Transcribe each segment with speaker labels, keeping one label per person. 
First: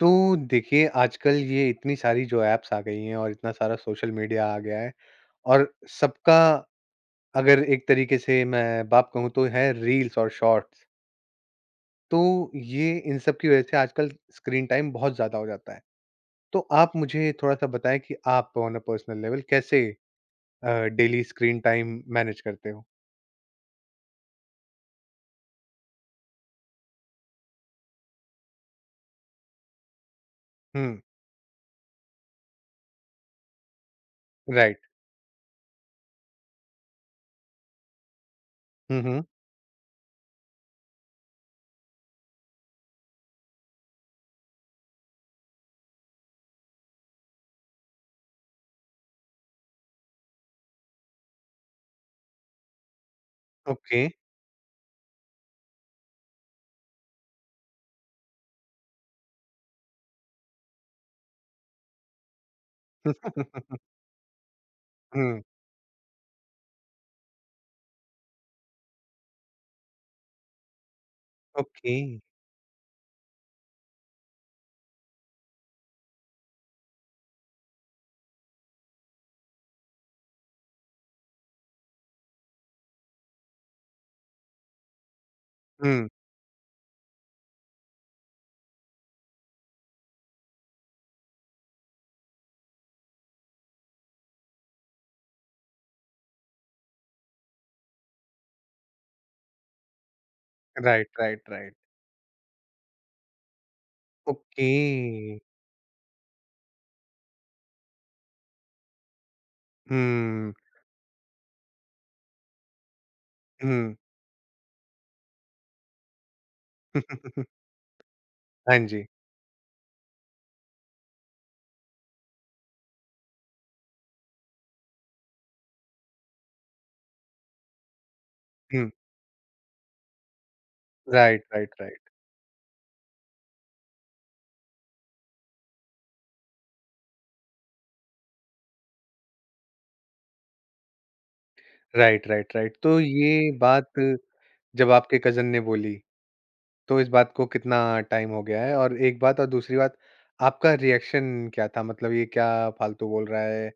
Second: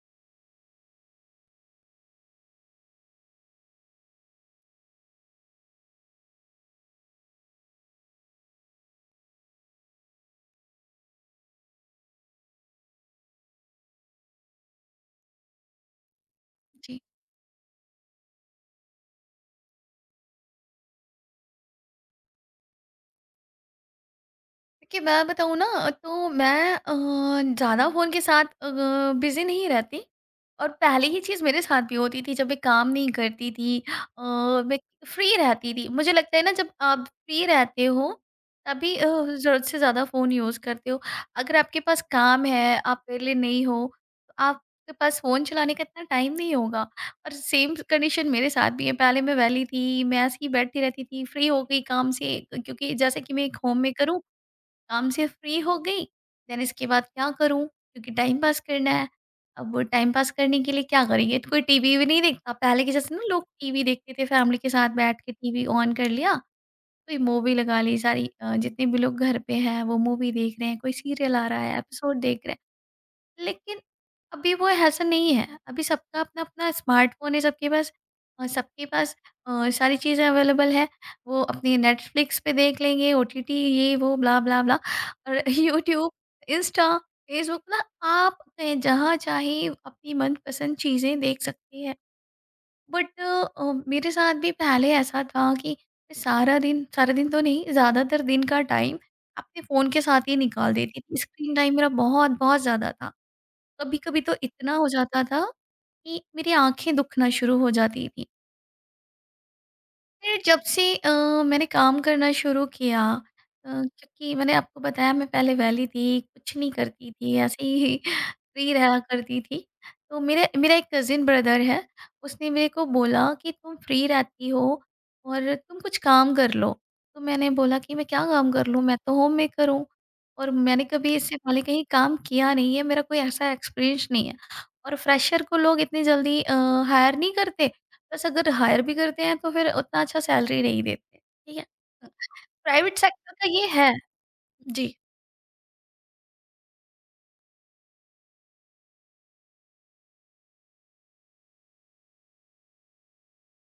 Speaker 1: तो देखिए, आजकल ये इतनी सारी जो ऐप्स आ गई हैं और इतना सारा सोशल मीडिया आ गया है और सबका अगर एक तरीके से मैं बात कहूँ तो है रील्स और शॉर्ट्स। तो ये इन सब की वज़ह से आजकल स्क्रीन टाइम बहुत ज़्यादा हो जाता है। तो आप
Speaker 2: जी।
Speaker 1: मुझे थोड़ा-सा बताएँ कि आप ऑन अ पर्सनल लेवल कैसे अ, डेली स्क्रीन टाइम मैनेज करते हो?
Speaker 2: देखिए मैं बताऊँ ना तो मैं ज़्यादा फ़ोन के साथ बिज़ी नहीं रहती और
Speaker 1: हुँ,
Speaker 2: पहले ये चीज़ मेरे साथ भी होती थी जब मैं काम नहीं करती थी। अ, मैं
Speaker 1: राइट।
Speaker 2: फ्री रहती थी। मुझे लगता है ना जब आप फ्री रहते हो तभी
Speaker 1: हुँ, हुँ,
Speaker 2: ज़रूरत से ज़्यादा फ़ोन यूज़ करते हो। अगर आपके पास काम है, आप विले नहीं हो, तो आपके पास फ़ोन चलाने का इतना टाइम नहीं होगा और सेम कंडीशन मेरे साथ भी है। पहले मैं वेली थी, मैं ऐसे ही बैठी रहती थी, फ्री हो गई काम से क्योंकि जैसे कि मैं एक
Speaker 1: ओके।
Speaker 2: होममेकर हूँ। काम से फ्री हो गई देन इसके बाद क्या करूँ क्योंकि टाइम पास करना है। अब वो टाइम पास करने के लिए क्या करेंगे तो कोई टीवी भी नहीं देखता पहले के जैसे ना लोग टीवी देखते थे फैमिली के साथ बैठ के
Speaker 1: हुँ,
Speaker 2: टीवी ऑन कर लिया, कोई मूवी लगा ली सारी। जितने भी लोग घर पे हैं वो मूवी देख रहे हैं, कोई सीरियल आ रहा है
Speaker 1: ओके।
Speaker 2: एपिसोड देख रहे हैं। लेकिन अभी वो ऐसा नहीं है। अभी सबका अपना-अपना स्मार्टफ़ोन है, सबके पास सारी चीज़ें अवेलेबल है। वो अपनी नेटफ्लिक्स पे देख लेंगे, ओटीटी ये वो ब्ला ब्ला ब्ला और
Speaker 1: हुँ,
Speaker 2: यूट्यूब, इंस्टा, फेसबुक मतलब आप कहीं जहाँ चाहे अपनी मनपसंद चीज़ें देख सकती हैं। बट मेरे साथ भी पहले ऐसा था कि मैं सारा दिन तो नहीं, ज़्यादातर दिन का टाइम अपने फ़ोन के साथ ही निकाल देती
Speaker 1: राइट,
Speaker 2: थी।
Speaker 1: Right,
Speaker 2: screen time
Speaker 1: right.
Speaker 2: मेरा बहुत-बहुत ज़्यादा था। कभी-कभी तो
Speaker 1: ओके।
Speaker 2: इतना हो जाता था कि मेरी आँखें दुखना शुरू हो जाती थी। फिर
Speaker 1: हुँ,
Speaker 2: जब से मैंने काम करना शुरू किया,
Speaker 1: हुँ।
Speaker 2: क्योंकि मैंने आपको बताया मैं पहले वैली थी, कुछ नहीं करती थी, ऐसे ही फ्री
Speaker 1: हाँ
Speaker 2: रहा
Speaker 1: जी।
Speaker 2: करती थी। तो मेरे मेरा एक कज़िन ब्रदर है, उसने मेरे को बोला कि तुम फ्री रहती हो और तुम कुछ काम कर लो। तो मैंने बोला कि मैं क्या काम कर लूँ?
Speaker 1: हुँ।
Speaker 2: मैं तो होममेकर हूँ और मैंने कभी इससे
Speaker 1: राइट,
Speaker 2: पहले
Speaker 1: राइट,
Speaker 2: कहीं
Speaker 1: राइट।
Speaker 2: काम किया नहीं है, मेरा कोई ऐसा एक्सपीरियंस नहीं है। और फ्रेशर को लोग इतनी जल्दी हायर नहीं करते, बस अगर हायर भी करते हैं तो फिर उतना अच्छा सैलरी नहीं देते, ठीक है।
Speaker 1: Right, right, right.
Speaker 2: प्राइवेट
Speaker 1: तो
Speaker 2: सेक्टर का
Speaker 1: ये
Speaker 2: ये
Speaker 1: बात
Speaker 2: है जी।
Speaker 1: जब आपके कज़न ने बोली, तो इस बात को कितना टाइम हो गया है? और एक बात और दूसरी बात, आपका रिएक्शन क्या था? मतलब ये क्या फालतू बोल रहा है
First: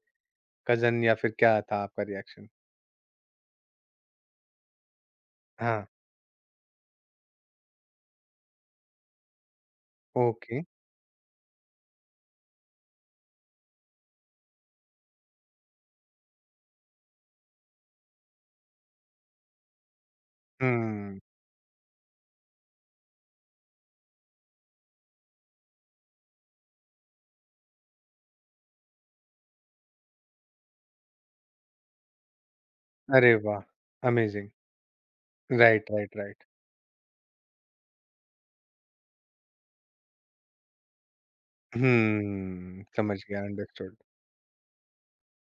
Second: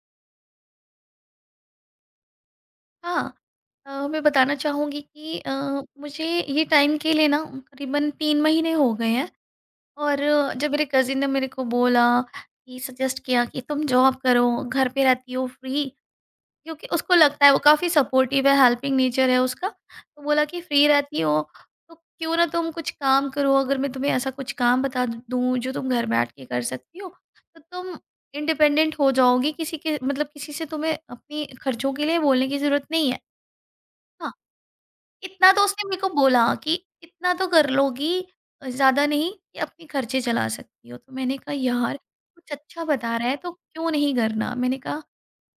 Speaker 1: कज़न या फिर क्या था आपका रिएक्शन?
Speaker 2: हाँ। मैं बताना चाहूँगी कि
Speaker 1: हाँ।
Speaker 2: मुझे ये टाइम के लिए ना करीबन 3 महीने हो गए हैं। और
Speaker 1: ओके।
Speaker 2: जब मेरे कज़िन ने मेरे को बोला कि सजेस्ट किया कि तुम जॉब करो, घर पे रहती हो फ्री, क्योंकि उसको लगता है वो काफ़ी सपोर्टिव है, हेल्पिंग नेचर है उसका। तो बोला कि फ्री
Speaker 1: हुँ।
Speaker 2: रहती हो तो क्यों ना तुम कुछ काम करो, अगर मैं तुम्हें ऐसा कुछ काम बता दूँ जो तुम घर बैठ के कर सकती हो, तो तुम इंडिपेंडेंट हो जाओगी किसी के मतलब किसी से तुम्हें अपनी खर्चों के लिए बोलने की ज़रूरत नहीं है।
Speaker 1: अरे वाह!
Speaker 2: हाँ,
Speaker 1: अमेज़िंग।
Speaker 2: इतना तो उसने
Speaker 1: राइट,
Speaker 2: मेरे को
Speaker 1: राइट, राइट।
Speaker 2: बोला कि इतना तो कर लोगी, ज़्यादा नहीं कि अपने खर्चे चला सकती हो। तो मैंने कहा यार कुछ अच्छा बता
Speaker 1: समझ
Speaker 2: रहा है
Speaker 1: गया,
Speaker 2: तो क्यों
Speaker 1: अंडरस्टूड।
Speaker 2: नहीं करना? मैंने कहा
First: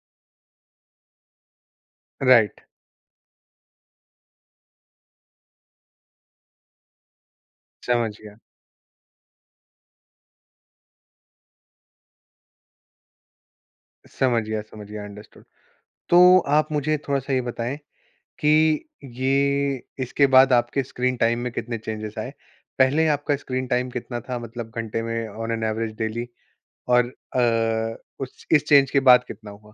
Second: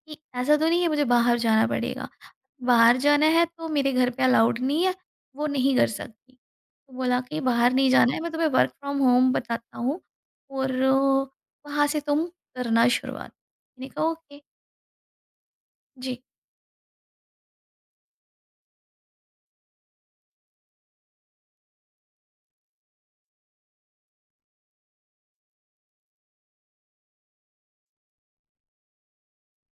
Speaker 2: कि ऐसा तो नहीं है मुझे बाहर जाना पड़ेगा।
Speaker 1: राइट,
Speaker 2: बाहर जाना है तो मेरे घर पे अलाउड नहीं है, वो नहीं कर सकती। तो बोला कि बाहर नहीं जाना
Speaker 1: समझ
Speaker 2: है मैं
Speaker 1: गया।
Speaker 2: तुम्हें वर्क फ्रॉम होम बताता हूँ और वहाँ से तुम करना शुरुआत। मैंने कहा ओके,
Speaker 1: समझ गया, समझ गया, अंडरस्टूड।
Speaker 2: जी।
Speaker 1: तो आप मुझे थोड़ा-सा ये बताएँ कि ये इसके बाद आपके स्क्रीन टाइम में कितने चेंजेस आए? पहले आपका स्क्रीन टाइम कितना था मतलब घंटे में ऑन एन एवरेज डेली और उस इस चेंज के बाद कितना हुआ?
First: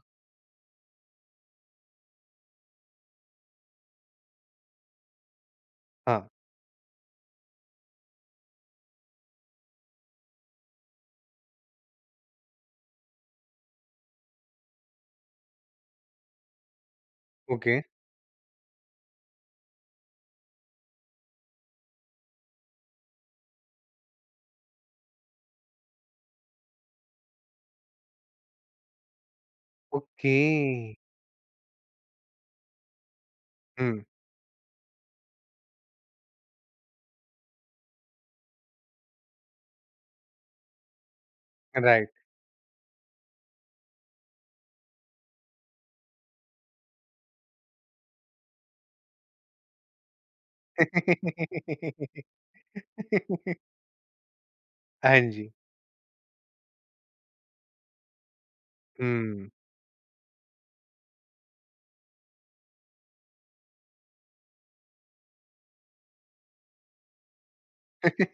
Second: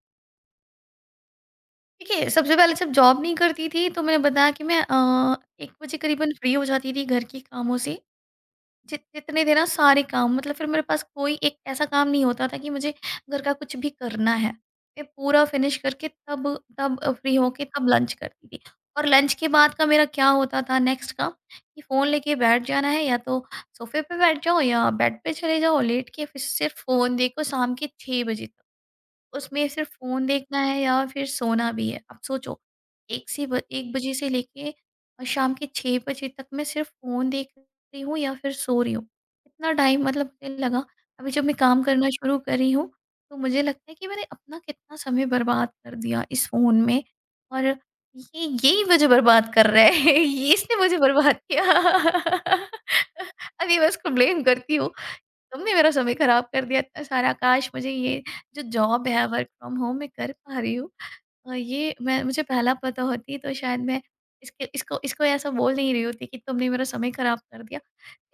Speaker 2: देखिए सबसे पहले जब जॉब नहीं करती थी तो मैंने बताया कि मैं 1 बजे
Speaker 1: हाँ,
Speaker 2: करीबन फ्री हो जाती थी घर के कामों से। जितने थे ना सारे काम, मतलब फिर मेरे पास कोई एक ऐसा काम नहीं होता था कि मुझे घर का कुछ भी करना है। मैं पूरा फिनिश करके तब तब अ, फ्री होके
Speaker 1: ओके,
Speaker 2: तब लंच करती थी और लंच के बाद का मेरा क्या होता था नेक्स्ट काम, कि फ़ोन लेके बैठ जाना है या तो सोफ़े पे बैठ जाओ या बेड पे चले जाओ लेट के, फिर सिर्फ़ फ़ोन देखो शाम के 6 बजे तक। उसमें सिर्फ फ़ोन
Speaker 1: ओके।
Speaker 2: देखना है या फिर सोना भी है। आप सोचो, 1
Speaker 1: हुँ,
Speaker 2: बजे से लेके शाम के 6 बजे तक मैं सिर्फ फ़ोन देख रही हूँ या फिर सो रही हूँ। इतना टाइम, मतलब मुझे लगा अभी जब मैं काम
Speaker 1: राइट।
Speaker 2: करना शुरू करी हूँ, तो मुझे लगता है कि मैंने अपना कितना समय बर्बाद कर दिया इस फ़ोन में और ये यही मुझे बर्बाद कर रहा है, ये इसने मुझे बर्बाद किया। अभी मैं उसको ब्लेम करती हूँ,
Speaker 1: हाँ जी,
Speaker 2: तुमने मेरा समय खराब कर दिया इतना सारा। काश मुझे ये जो जॉब है वर्क
Speaker 1: हुँ।
Speaker 2: फ्रॉम होम मैं कर पा रही हूँ, अ, ये मैं मुझे पहला पता होती तो शायद मैं इसके इसको इसको ऐसा बोल नहीं रही होती कि तुमने मेरा समय खराब कर दिया,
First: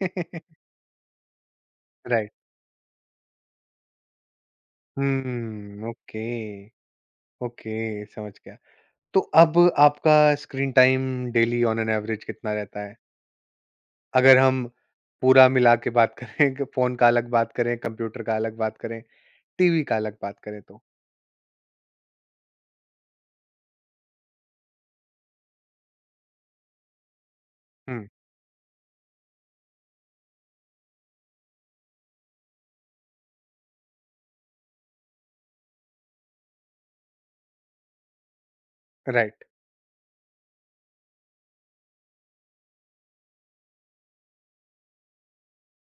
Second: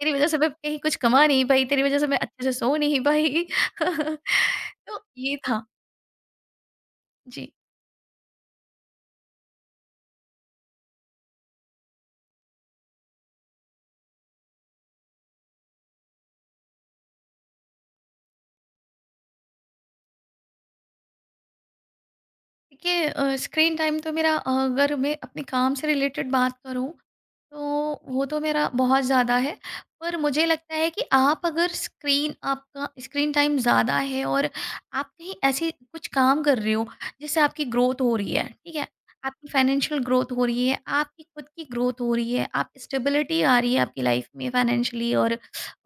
Speaker 2: तेरी वजह से मैं कहीं कुछ कमा नहीं पाई, तेरी वजह से मैं
Speaker 1: राइट,
Speaker 2: अच्छे से सो नहीं पाई। तो ये था
Speaker 1: हुँ, ओके,
Speaker 2: जी।
Speaker 1: ओके समझ गया। तो अब आपका screen time daily on an average कितना रहता है? अगर हम पूरा मिला के बात करें कि फ़ोन का अलग बात करें, कंप्यूटर का अलग बात करें, टीवी का अलग बात करें तो।
Speaker 2: देखिए स्क्रीन टाइम तो मेरा, अगर मैं अपने काम से रिलेटेड बात करूं तो
Speaker 1: हुँ,
Speaker 2: वो तो मेरा बहुत ज़्यादा है। पर मुझे लगता है कि आप अगर स्क्रीन आपका स्क्रीन टाइम ज़्यादा है और आप कहीं ऐसी कुछ काम कर रहे हो जिससे आपकी ग्रोथ हो रही है, ठीक है,
Speaker 1: राइट।
Speaker 2: आपकी फाइनेंशियल ग्रोथ हो रही है, आपकी खुद की ग्रोथ हो रही है, आप स्टेबिलिटी आ रही है आपकी लाइफ में फाइनेंशियली और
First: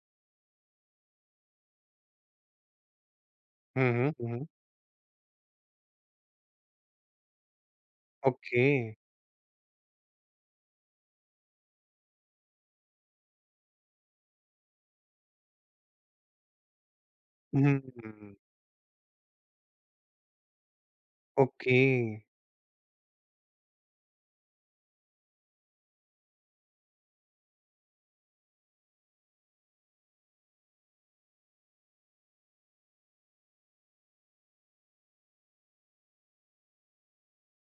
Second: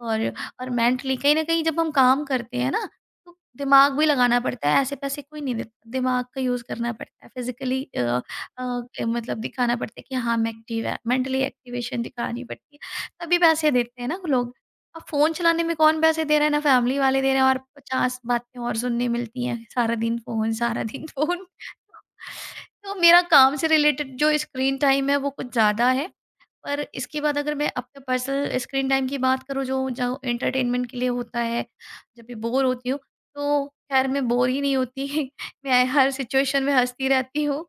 Speaker 2: और और मेंटली, कहीं ना कहीं जब हम काम करते हैं ना तो
Speaker 1: हुँ,
Speaker 2: दिमाग भी
Speaker 1: हुँ, हुँ,
Speaker 2: लगाना
Speaker 1: हुँ।
Speaker 2: पड़ता है, ऐसे पैसे कोई नहीं देता। दिमाग का यूज़ करना पड़ता है, फिज़िकली
Speaker 1: ओके।
Speaker 2: मतलब दिखाना पड़ता है कि हाँ, मैं एक्टिव है, मेंटली एक्टिवेशन दिखानी पड़ती है, तभी पैसे देते हैं ना वो लोग। अब फ़ोन चलाने में कौन पैसे दे रहा है, ना फैमिली वाले दे रहे हैं, और
Speaker 1: हुँ,
Speaker 2: 50 बातें और सुनने मिलती हैं, सारा दिन फ़ोन, सारा दिन फ़ोन।
Speaker 1: ओके।
Speaker 2: तो मेरा काम से रिलेटेड जो स्क्रीन टाइम है, वो कुछ ज़्यादा है। पर इसके बाद अगर मैं अपने पर्सनल स्क्रीन टाइम की बात करूँ जो जो एंटरटेनमेंट के लिए होता है, जब भी बोर होती हूँ, तो ख़ैर मैं बोर ही नहीं होती। मैं हर सिचुएशन में हँसती रहती हूँ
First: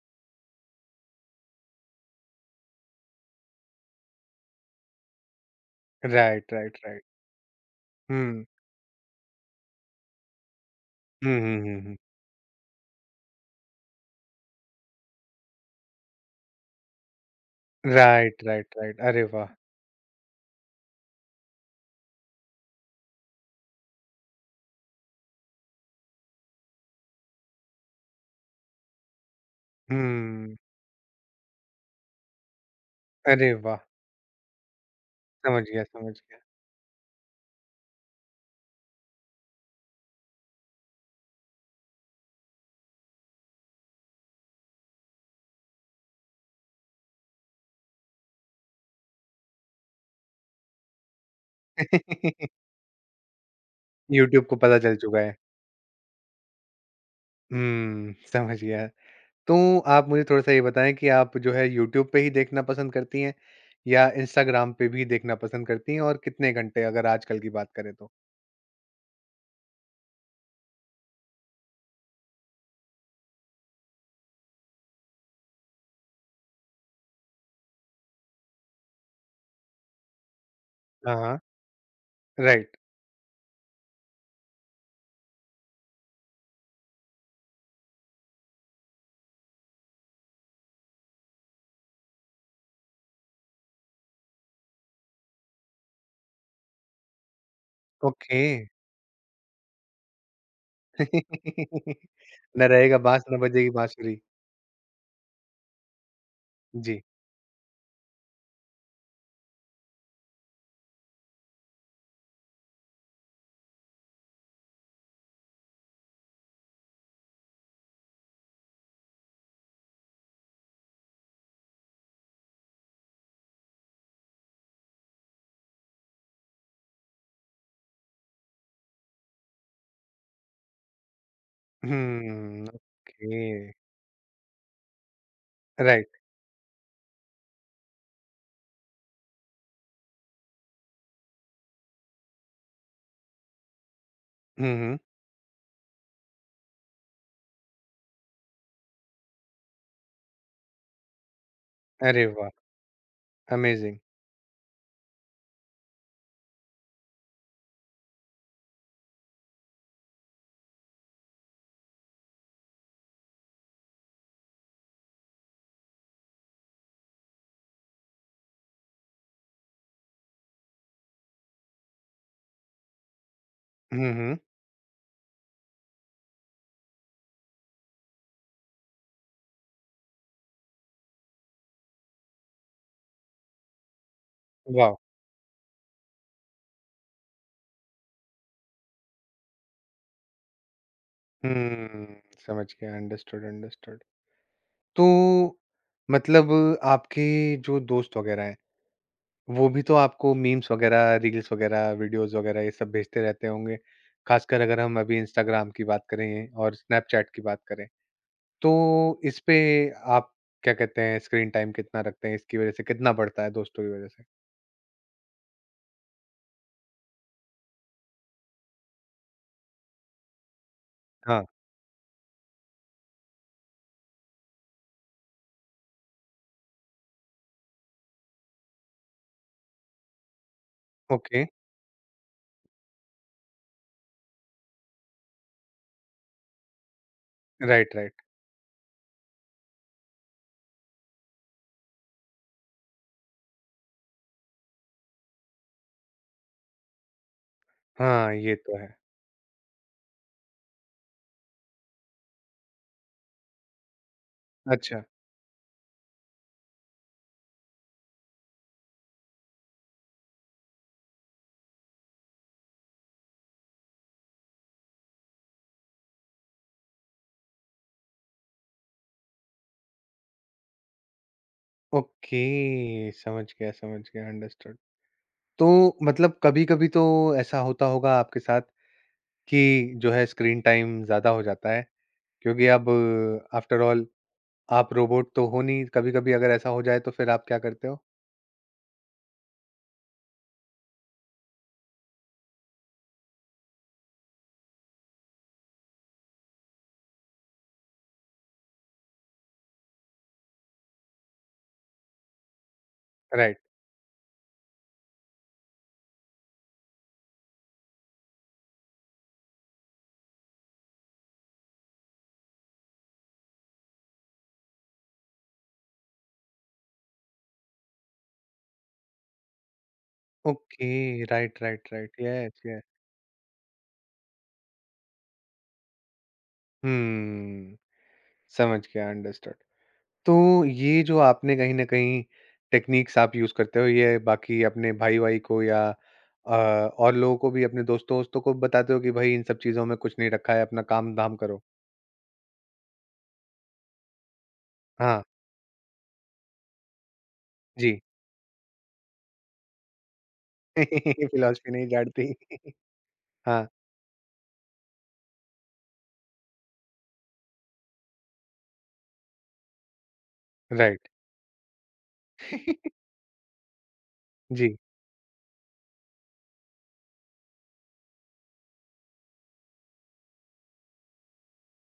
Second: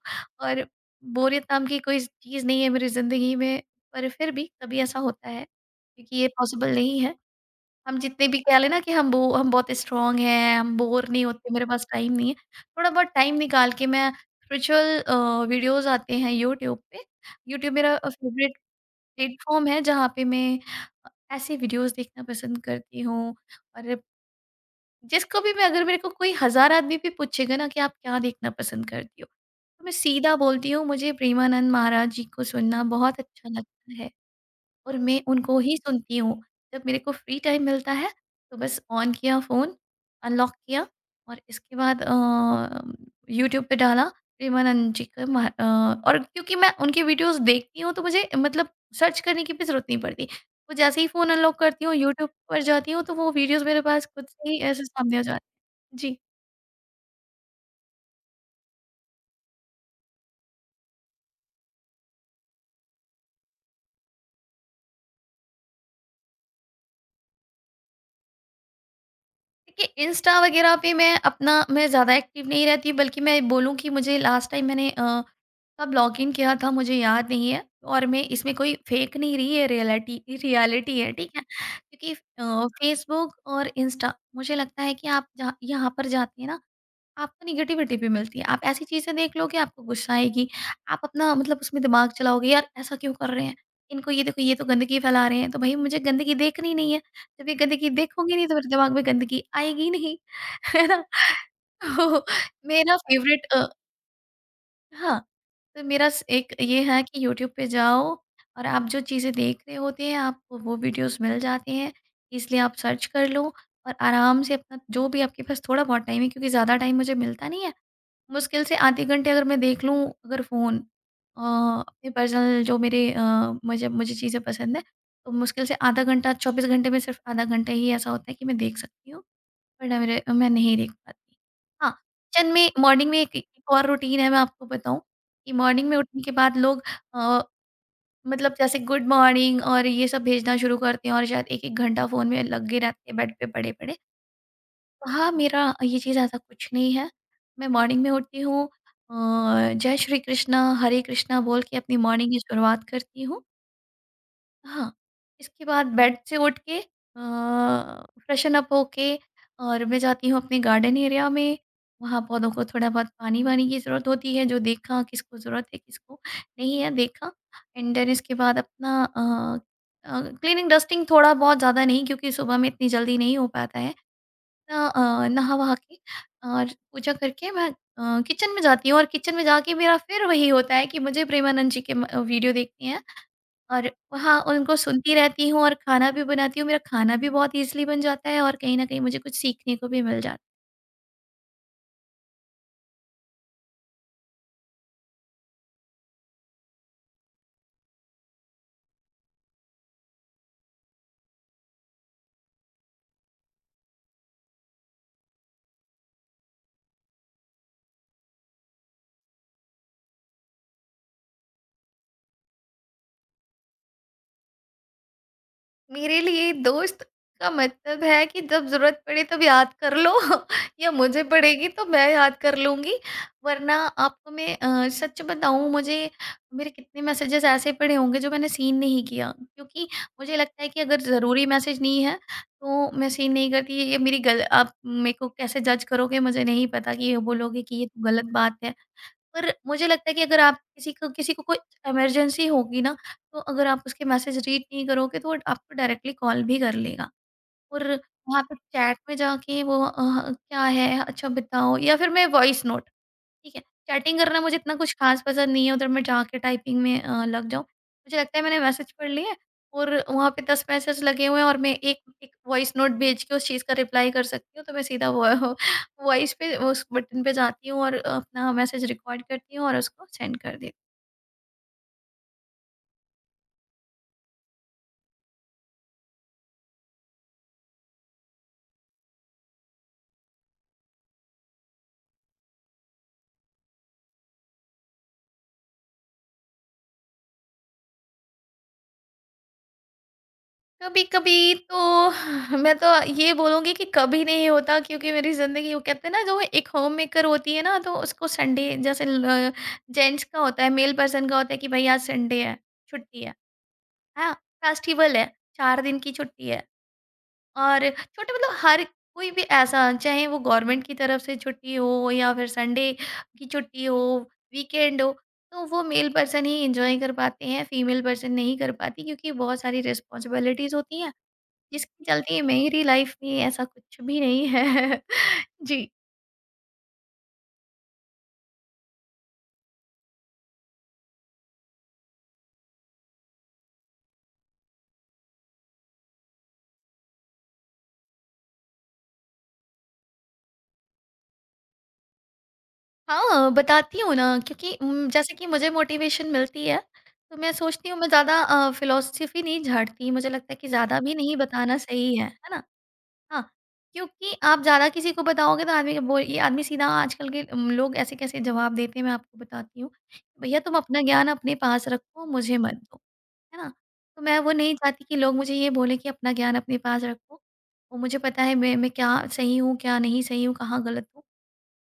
Speaker 2: और बोरियत नाम की कोई चीज़ नहीं है मेरी ज़िंदगी में, पर फिर भी कभी ऐसा होता है, क्योंकि ये
Speaker 1: राइट,
Speaker 2: पॉसिबल
Speaker 1: राइट,
Speaker 2: नहीं
Speaker 1: राइट।
Speaker 2: है। हम जितने भी
Speaker 1: हुँ।
Speaker 2: कह लें ना कि हम बहुत स्ट्रॉन्ग हैं, हम बोर नहीं
Speaker 1: हुँ,
Speaker 2: होते,
Speaker 1: हुँ,
Speaker 2: मेरे
Speaker 1: हुँ,
Speaker 2: पास
Speaker 1: हुँ।
Speaker 2: टाइम नहीं है। थोड़ा बहुत टाइम निकाल के मैं स्पिरिचुअल वीडियोज़ आते हैं यूट्यूब पे, यूट्यूब मेरा
Speaker 1: राइट,
Speaker 2: फ़ेवरेट
Speaker 1: राइट, राइट। अरे वाह!
Speaker 2: प्लेटफ़ॉर्म है जहाँ पे मैं अ, ऐसे वीडियोज़ देखना पसंद करती हूँ और जिसको भी मैं, अगर मेरे को कोई हज़ार आदमी भी पूछेगा ना कि आप क्या देखना पसंद करती हो? तो मैं सीधा
Speaker 1: हुँ,
Speaker 2: बोलती हूँ मुझे प्रेमानंद महाराज जी को सुनना बहुत अच्छा
Speaker 1: अरे वाह!
Speaker 2: लगता है। और मैं उनको
Speaker 1: समझ
Speaker 2: ही
Speaker 1: गया, समझ
Speaker 2: सुनती
Speaker 1: गया।
Speaker 2: हूँ। जब मेरे को फ्री टाइम मिलता है तो बस ऑन किया फ़ोन, अनलॉक किया और इसके बाद यूट्यूब पे डाला प्रेमानंद जी का और क्योंकि मैं उनकी वीडियोज़ देखती हूँ तो मुझे, मतलब, सर्च करने की भी ज़रूरत नहीं पड़ती। वो जैसे ही फ़ोन अनलॉक करती हूँ, यूट्यूब पर जाती हूँ तो वो वीडियोज़ मेरे पास खुद
Speaker 1: यूट्यूब
Speaker 2: से
Speaker 1: को
Speaker 2: ही
Speaker 1: पता
Speaker 2: ऐसे
Speaker 1: चल
Speaker 2: सामने
Speaker 1: चुका
Speaker 2: आ
Speaker 1: है।
Speaker 2: जाती। जी।
Speaker 1: हुँ, समझ गया। तो आप मुझे थोड़ा-सा ये बताएँ कि आप जो है यूट्यूब पे ही देखना पसंद करती हैं या इंस्टाग्राम पे भी देखना पसंद करती हैं और कितने घंटे अगर आजकल की बात करें तो?
Speaker 2: देखिए इंस्टा वगैरह पे मैं ज़्यादा एक्टिव नहीं रहती, बल्कि मैं बोलूँ कि मुझे लास्ट टाइम मैंने कब लॉग इन किया था मुझे याद नहीं है और मैं इसमें कोई फेक नहीं रही है, रियलिटी रियलिटी है,
Speaker 1: हाँ,
Speaker 2: ठीक
Speaker 1: हाँ।
Speaker 2: है, क्योंकि
Speaker 1: राइट,
Speaker 2: फेसबुक और इंस्टा मुझे लगता है कि आप जहाँ यहाँ पर जाते हैं ना आपको नेगेटिविटी भी मिलती है। आप ऐसी चीज़ें देख लोगे आपको गुस्सा आएगी। आप अपना, मतलब, उसमें दिमाग चलाओगे यार ऐसा क्यों कर रहे हैं? इनको, ये देखो ये तो गंदगी फैला रहे हैं, तो भई मुझे गंदगी देखनी नहीं है। जब ये गंदगी देखूँगी
Speaker 1: ओके।
Speaker 2: नहीं तो मेरे दिमाग में गंदगी आएगी नहीं, है ना? तो
Speaker 1: ना
Speaker 2: मेरा
Speaker 1: रहेगा बाँस ना
Speaker 2: फ़ेवरेट
Speaker 1: बजेगी बाँसुरी।
Speaker 2: हाँ, तो मेरा स एक ये है
Speaker 1: जी।
Speaker 2: कि यूट्यूब पे जाओ और आप जो चीज़ें देख रहे होते हैं आपको वो वीडियोज़ मिल जाते हैं। इसलिए आप सर्च कर लो और आराम से अपना जो भी आपके पास थोड़ा बहुत टाइम है, क्योंकि ज़्यादा टाइम मुझे मिलता नहीं है। मुश्किल से आधे घंटे अगर मैं देख लूँ, अगर फ़ोन अपने पर्सनल जो मेरे मुझे मुझे चीज़ें पसंद हैं, तो मुश्किल से आधा घंटा, 24 घंटे में सिर्फ़ आधा घंटा ही ऐसा होता है कि मैं देख सकती हूँ, वरना मेरे मैं नहीं देख पाती। हाँ। किचन
Speaker 1: हुँ,
Speaker 2: में मॉर्निंग में एक एक
Speaker 1: ओके।
Speaker 2: और रूटीन है, मैं आपको बताऊँ, कि मॉर्निंग में
Speaker 1: राइट।
Speaker 2: उठने के बाद लोग अ, मतलब जैसे गुड मॉर्निंग और ये सब भेजना शुरू करते हैं और शायद 1-1 घंटा फ़ोन में लगे रहते हैं बेड पे पड़े-पड़े।
Speaker 1: हुँ, हुँ।
Speaker 2: हाँ, मेरा ये चीज़ ऐसा कुछ नहीं है। मैं मॉर्निंग में उठती हूँ, जय श्री कृष्णा, हरे कृष्णा बोल के अपनी
Speaker 1: अरे
Speaker 2: मॉर्निंग की
Speaker 1: वाह!
Speaker 2: शुरुआत करती हूँ।
Speaker 1: अमेज़िंग।
Speaker 2: हाँ, इसके बाद बेड से उठ के फ्रेशन अप होके, और मैं जाती हूँ अपने गार्डन एरिया में। वहाँ पौधों को थोड़ा बहुत पानी-वानी की ज़रूरत होती है, जो देखा किसको ज़रूरत है, किसको नहीं है, देखा। एंड देन इसके बाद अपना क्लीनिंग, डस्टिंग, थोड़ा बहुत, ज़्यादा नहीं क्योंकि सुबह में इतनी जल्दी नहीं हो पाता है।
Speaker 1: हुँ, हुँ।
Speaker 2: अपना नहा-वहा के और पूजा करके मैं किचन में जाती हूँ, और किचन में जाके मेरा फिर वही होता है कि मुझे प्रेमानंद जी के म वीडियो देखने हैं, और वहाँ उनको
Speaker 1: वाव!
Speaker 2: सुनती रहती हूँ और खाना भी बनाती हूँ। मेरा खाना भी बहुत ईज़िली बन जाता है, और कहीं न कहीं मुझे कुछ सीखने को भी मिल जाता है।
Speaker 1: हुँ, समझ गया अंडरस्टूड, अंडरस्टूड। तो मतलब आपके जो दोस्त वगैरह हैं वो भी तो आपको मीम्स वगैरह, रील्स वगैरह, वीडियोज़ वगैरह ये सब भेजते रहते होंगे। ख़ासकर अगर हम अभी इंस्टाग्राम की बात करें और स्नैपचैट की बात करें। तो इस पे आप क्या कहते हैं स्क्रीन टाइम कितना रखते हैं? इसकी वज़ह से कितना बढ़ता है दोस्तों की वज़ह से?
Speaker 2: मेरे लिए दोस्त का मतलब है कि जब ज़रूरत पड़े तब याद कर लो या मुझे
Speaker 1: हाँ।
Speaker 2: पड़ेगी तो मैं याद कर लूँगी। वरना आपको मैं सच बताऊँ, मुझे मेरे कितने मैसेजेस ऐसे पड़े होंगे जो मैंने सीन नहीं किया, क्योंकि मुझे लगता है कि अगर
Speaker 1: ओके,
Speaker 2: ज़रूरी मैसेज नहीं है तो मैं सीन नहीं करती। ये मेरी गल, आप मेरे को कैसे जज करोगे मुझे नहीं पता, कि ये बोलोगे कि ये
Speaker 1: राइट,
Speaker 2: तो
Speaker 1: राइट।
Speaker 2: गलत बात है। पर मुझे लगता है कि अगर आप किसी को कुछ इमरजेंसी होगी ना, तो अगर आप उसके मैसेज रीड नहीं करोगे तो वो आपको डायरेक्टली कॉल भी कर लेगा। और
Speaker 1: हाँ,
Speaker 2: वहाँ
Speaker 1: ये
Speaker 2: पे
Speaker 1: तो है।
Speaker 2: चैट में जाके वो क्या है? अच्छा बताओ, या फिर मैं वॉइस नोट, ठीक है, चैटिंग करना मुझे इतना कुछ
Speaker 1: अच्छा,
Speaker 2: ख़ास पसंद नहीं है, उधर मैं जाके टाइपिंग में लग जाऊँ। मुझे लगता है मैंने मैसेज पढ़ लिए, और वहाँ पे 10 मैसेज लगे हुए हैं, और मैं एक एक वॉइस नोट भेज के उस चीज़ का रिप्लाई कर सकती हूँ, तो मैं सीधा वो वॉइस पे उस बटन पे जाती हूँ और अपना मैसेज रिकॉर्ड करती हूँ और उसको सेंड कर देती हूँ।
Speaker 1: ओके समझ गया अंडरस्टूड। तो मतलब कभी-कभी तो ऐसा होता होगा आपके साथ कि जो है स्क्रीन टाइम ज़्यादा हो जाता है क्योंकि अब आफ्टर ऑल आप रोबोट तो हो नहीं, कभी-कभी अगर ऐसा हो जाए तो फिर आप क्या करते हो?
Speaker 2: कभी कभी तो मैं तो ये बोलूँगी कि कभी नहीं होता, क्योंकि मेरी ज़िंदगी, वो कहते हैं ना, जो एक होम मेकर होती है ना, तो उसको संडे जैसे जेंट्स का होता है, मेल पर्सन का होता है कि भाई आज संडे है, छुट्टी है,
Speaker 1: राइट,
Speaker 2: हाँ, फेस्टिवल है, 4 दिन की छुट्टी है, और छोटे, मतलब हर कोई भी ऐसा चाहे, वो गवर्नमेंट की तरफ से छुट्टी हो या फिर संडे की छुट्टी हो, वीकेंड हो, तो वो मेल पर्सन ही इंजॉय कर पाते हैं, फीमेल पर्सन नहीं कर पाती, क्योंकि बहुत सारी रिस्पॉन्सिबिलिटीज़
Speaker 1: ओके,
Speaker 2: होती हैं,
Speaker 1: राइट, राइट,
Speaker 2: जिसके
Speaker 1: राइट,
Speaker 2: चलते
Speaker 1: येस,
Speaker 2: मेरी
Speaker 1: येस।
Speaker 2: लाइफ में ऐसा कुछ भी नहीं है। जी।
Speaker 1: हुँ, समझ गया, अंडरस्टूड। तो ये जो आपने कहीं न कहीं टेक्नीक्स आप यूज़ करते हो, ये बाकी अपने भाई-वाई को या अ, और लोगों को भी अपने दोस्तों-वोस्तों को बताते हो कि भाई इन सब चीज़ों में कुछ नहीं रखा है, अपना काम-धाम करो?
Speaker 2: हाँ, बताती हूँ ना, क्योंकि
Speaker 1: हाँ,
Speaker 2: जैसे कि मुझे मोटिवेशन मिलती है, तो मैं सोचती हूँ,
Speaker 1: जी।
Speaker 2: मैं ज़्यादा फिलोसफी नहीं झाड़ती। मुझे लगता है कि ज़्यादा भी नहीं
Speaker 1: फिलॉसफी
Speaker 2: बताना
Speaker 1: नहीं
Speaker 2: सही है
Speaker 1: झाड़ती।
Speaker 2: ना? हाँ।
Speaker 1: हाँ,
Speaker 2: क्योंकि आप ज़्यादा किसी को बताओगे, तो आदमी बोल, ये आदमी सीधा, आजकल के लोग ऐसे कैसे जवाब देते हैं मैं आपको बताती हूँ, भैया तुम अपना
Speaker 1: राइट,
Speaker 2: ज्ञान अपने पास रखो, मुझे मत दो, है ना? तो मैं वो नहीं
Speaker 1: जी,
Speaker 2: चाहती कि लोग मुझे ये बोलें कि अपना ज्ञान अपने पास रखो। और मुझे पता है मैं क्या सही हूँ, क्या नहीं सही हूँ, कहाँ गलत हूँ।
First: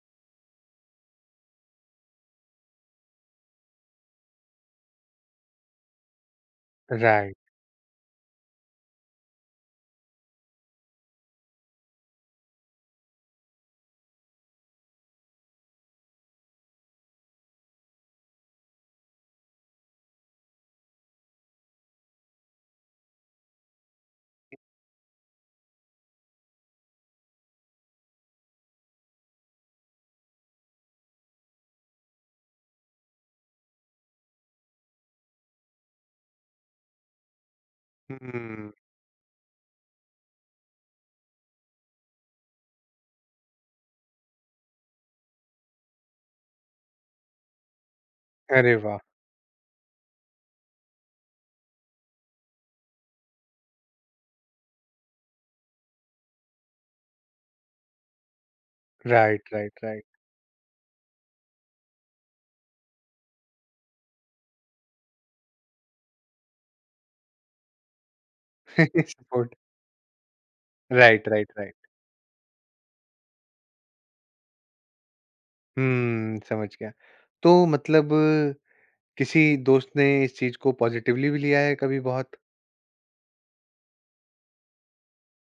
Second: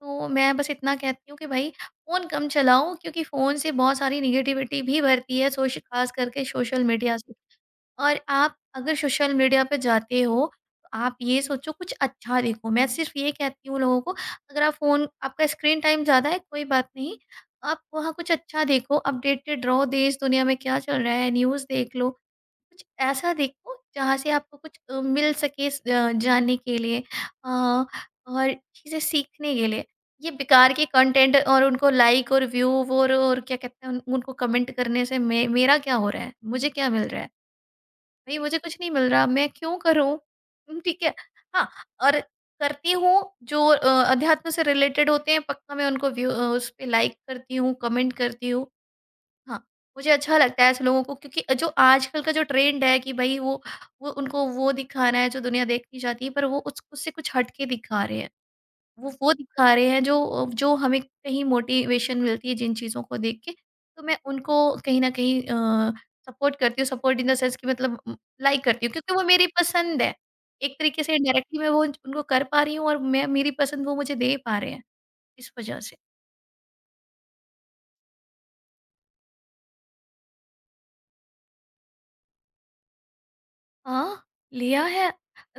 Speaker 2: तो मैं बस इतना कहती हूँ कि भई फ़ोन कम चलाओ, क्योंकि फ़ोन से बहुत सारी नेगेटिविटी भी भरती है, सोश ख़ास करके सोशल मीडिया से।
Speaker 1: राइट,
Speaker 2: और आप अगर सोशल मीडिया पे जाते हो, तो आप ये सोचो, कुछ अच्छा देखो। मैं सिर्फ़ ये कहती हूँ लोगों को, अगर आप फ़ोन, आपका स्क्रीन टाइम ज़्यादा है कोई बात नहीं, आप वहाँ कुछ अच्छा देखो, अपडेटेड रहो देश दुनिया में क्या चल रहा है, न्यूज़ देख लो। कुछ ऐसा देखो जहाँ से आपको कुछ मिल सके, जानने के लिए, अ, और चीज़ें सीखने के लिए। ये बेकार के कंटेंट, और उनको लाइक और व्यू और क्या कहते हैं, उनको कमेंट करने से मेरा क्या हो रहा है, मुझे क्या मिल रहा है? भाई मुझे
Speaker 1: हुँ।
Speaker 2: कुछ नहीं मिल रहा, मैं क्यों करूँ? ठीक है। हाँ, और करती हूँ जो अध्यात्म से रिलेटेड होते हैं, पक्का मैं उनको व्यू, उस पर लाइक करती हूँ, कमेंट करती हूँ।
Speaker 1: अरे वाह!
Speaker 2: हाँ, मुझे अच्छा लगता है ऐसे लोगों को, क्योंकि जो आजकल का जो ट्रेंड है कि भई, वो उनको वो दिखाना है जो दुनिया देखनी चाहती है, पर वो उस उससे कुछ हट के दिखा रहे हैं। वो
Speaker 1: राइट,
Speaker 2: दिखा
Speaker 1: राइट,
Speaker 2: रहे हैं
Speaker 1: राइट।
Speaker 2: जो जो हमें कहीं मोटिवेशन मिलती है, जिन चीज़ों को देख के, तो मैं उनको कहीं न कहीं सपोर्ट करती हूँ, सपोर्ट इन द सेंस कि मतलब लाइक करती हूँ, क्योंकि वो मेरी
Speaker 1: सपोर्ट
Speaker 2: पसंद है। एक तरीके से
Speaker 1: राइट, राइट,
Speaker 2: इनडायरेक्टली मैं
Speaker 1: राइट।
Speaker 2: वो उनको कर पा रही हूँ, और मैं, मेरी पसंद वो मुझे दे पा रहे हैं, इस वजह से।
Speaker 1: हुँ, समझ गया। तो मतलब किसी दोस्त ने इस चीज़ को पॉज़िटिवली भी लिया है कभी बहुत?
Speaker 2: हाँ, लिया है।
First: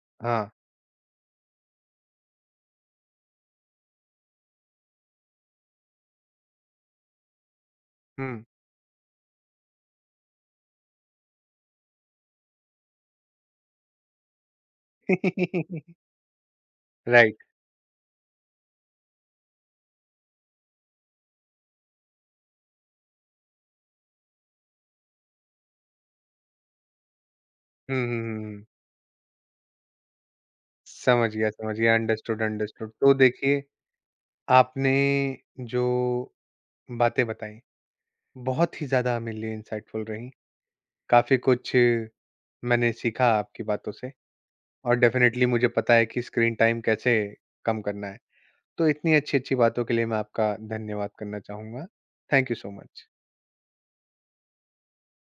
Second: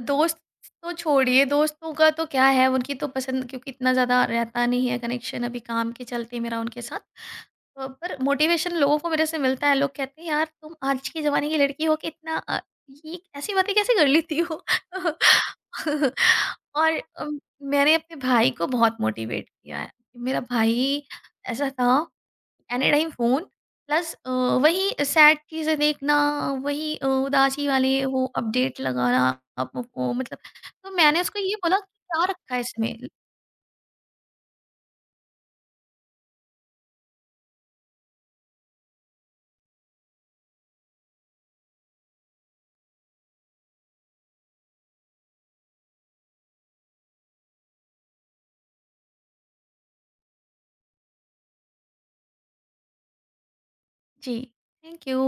Speaker 2: दोस्त
Speaker 1: हाँ।
Speaker 2: तो छोड़िए, दोस्तों का तो क्या है, उनकी तो पसंद, क्योंकि इतना ज़्यादा रहता नहीं है कनेक्शन अभी काम के चलते मेरा उनके साथ। पर
Speaker 1: हुँ।
Speaker 2: मोटिवेशन लोगों को मेरे से मिलता है। लोग कहते हैं, "यार, तुम आज के ज़माने की लड़की हो के इतना ये ऐसी बातें कैसे कर लेती हो?" और
Speaker 1: राइट।
Speaker 2: मैंने अपने भाई को बहुत मोटिवेट किया है। मेरा भाई ऐसा था एनी टाइम फ़ोन, प्लस वही सैड चीज़ें देखना, वही उदासी वाले
Speaker 1: हुँ, हुँ,
Speaker 2: वो
Speaker 1: हुँ, हुँ।
Speaker 2: अपडेट लगाना, अप वो मतलब, तो मैंने
Speaker 1: समझ
Speaker 2: उसको
Speaker 1: गया,
Speaker 2: ये
Speaker 1: समझ
Speaker 2: बोला कि
Speaker 1: गया।
Speaker 2: क्या
Speaker 1: अंडरस्टूड,
Speaker 2: रखा है
Speaker 1: अंडरस्टूड।
Speaker 2: इसमें?
Speaker 1: तो देखिए, आपने जो बातें बताई, बहुत ही ज़्यादा मेरे लिए इंसाइटफुल रहीं। काफ़ी कुछ मैंने सीखा आपकी बातों से और डेफ़िनेटली मुझे पता है कि स्क्रीन टाइम कैसे कम करना है। तो इतनी अच्छी-अच्छी बातों के लिए मैं आपका धन्यवाद करना चाहूँगा। Thank you so much.
Speaker 2: जी, थैंक यू।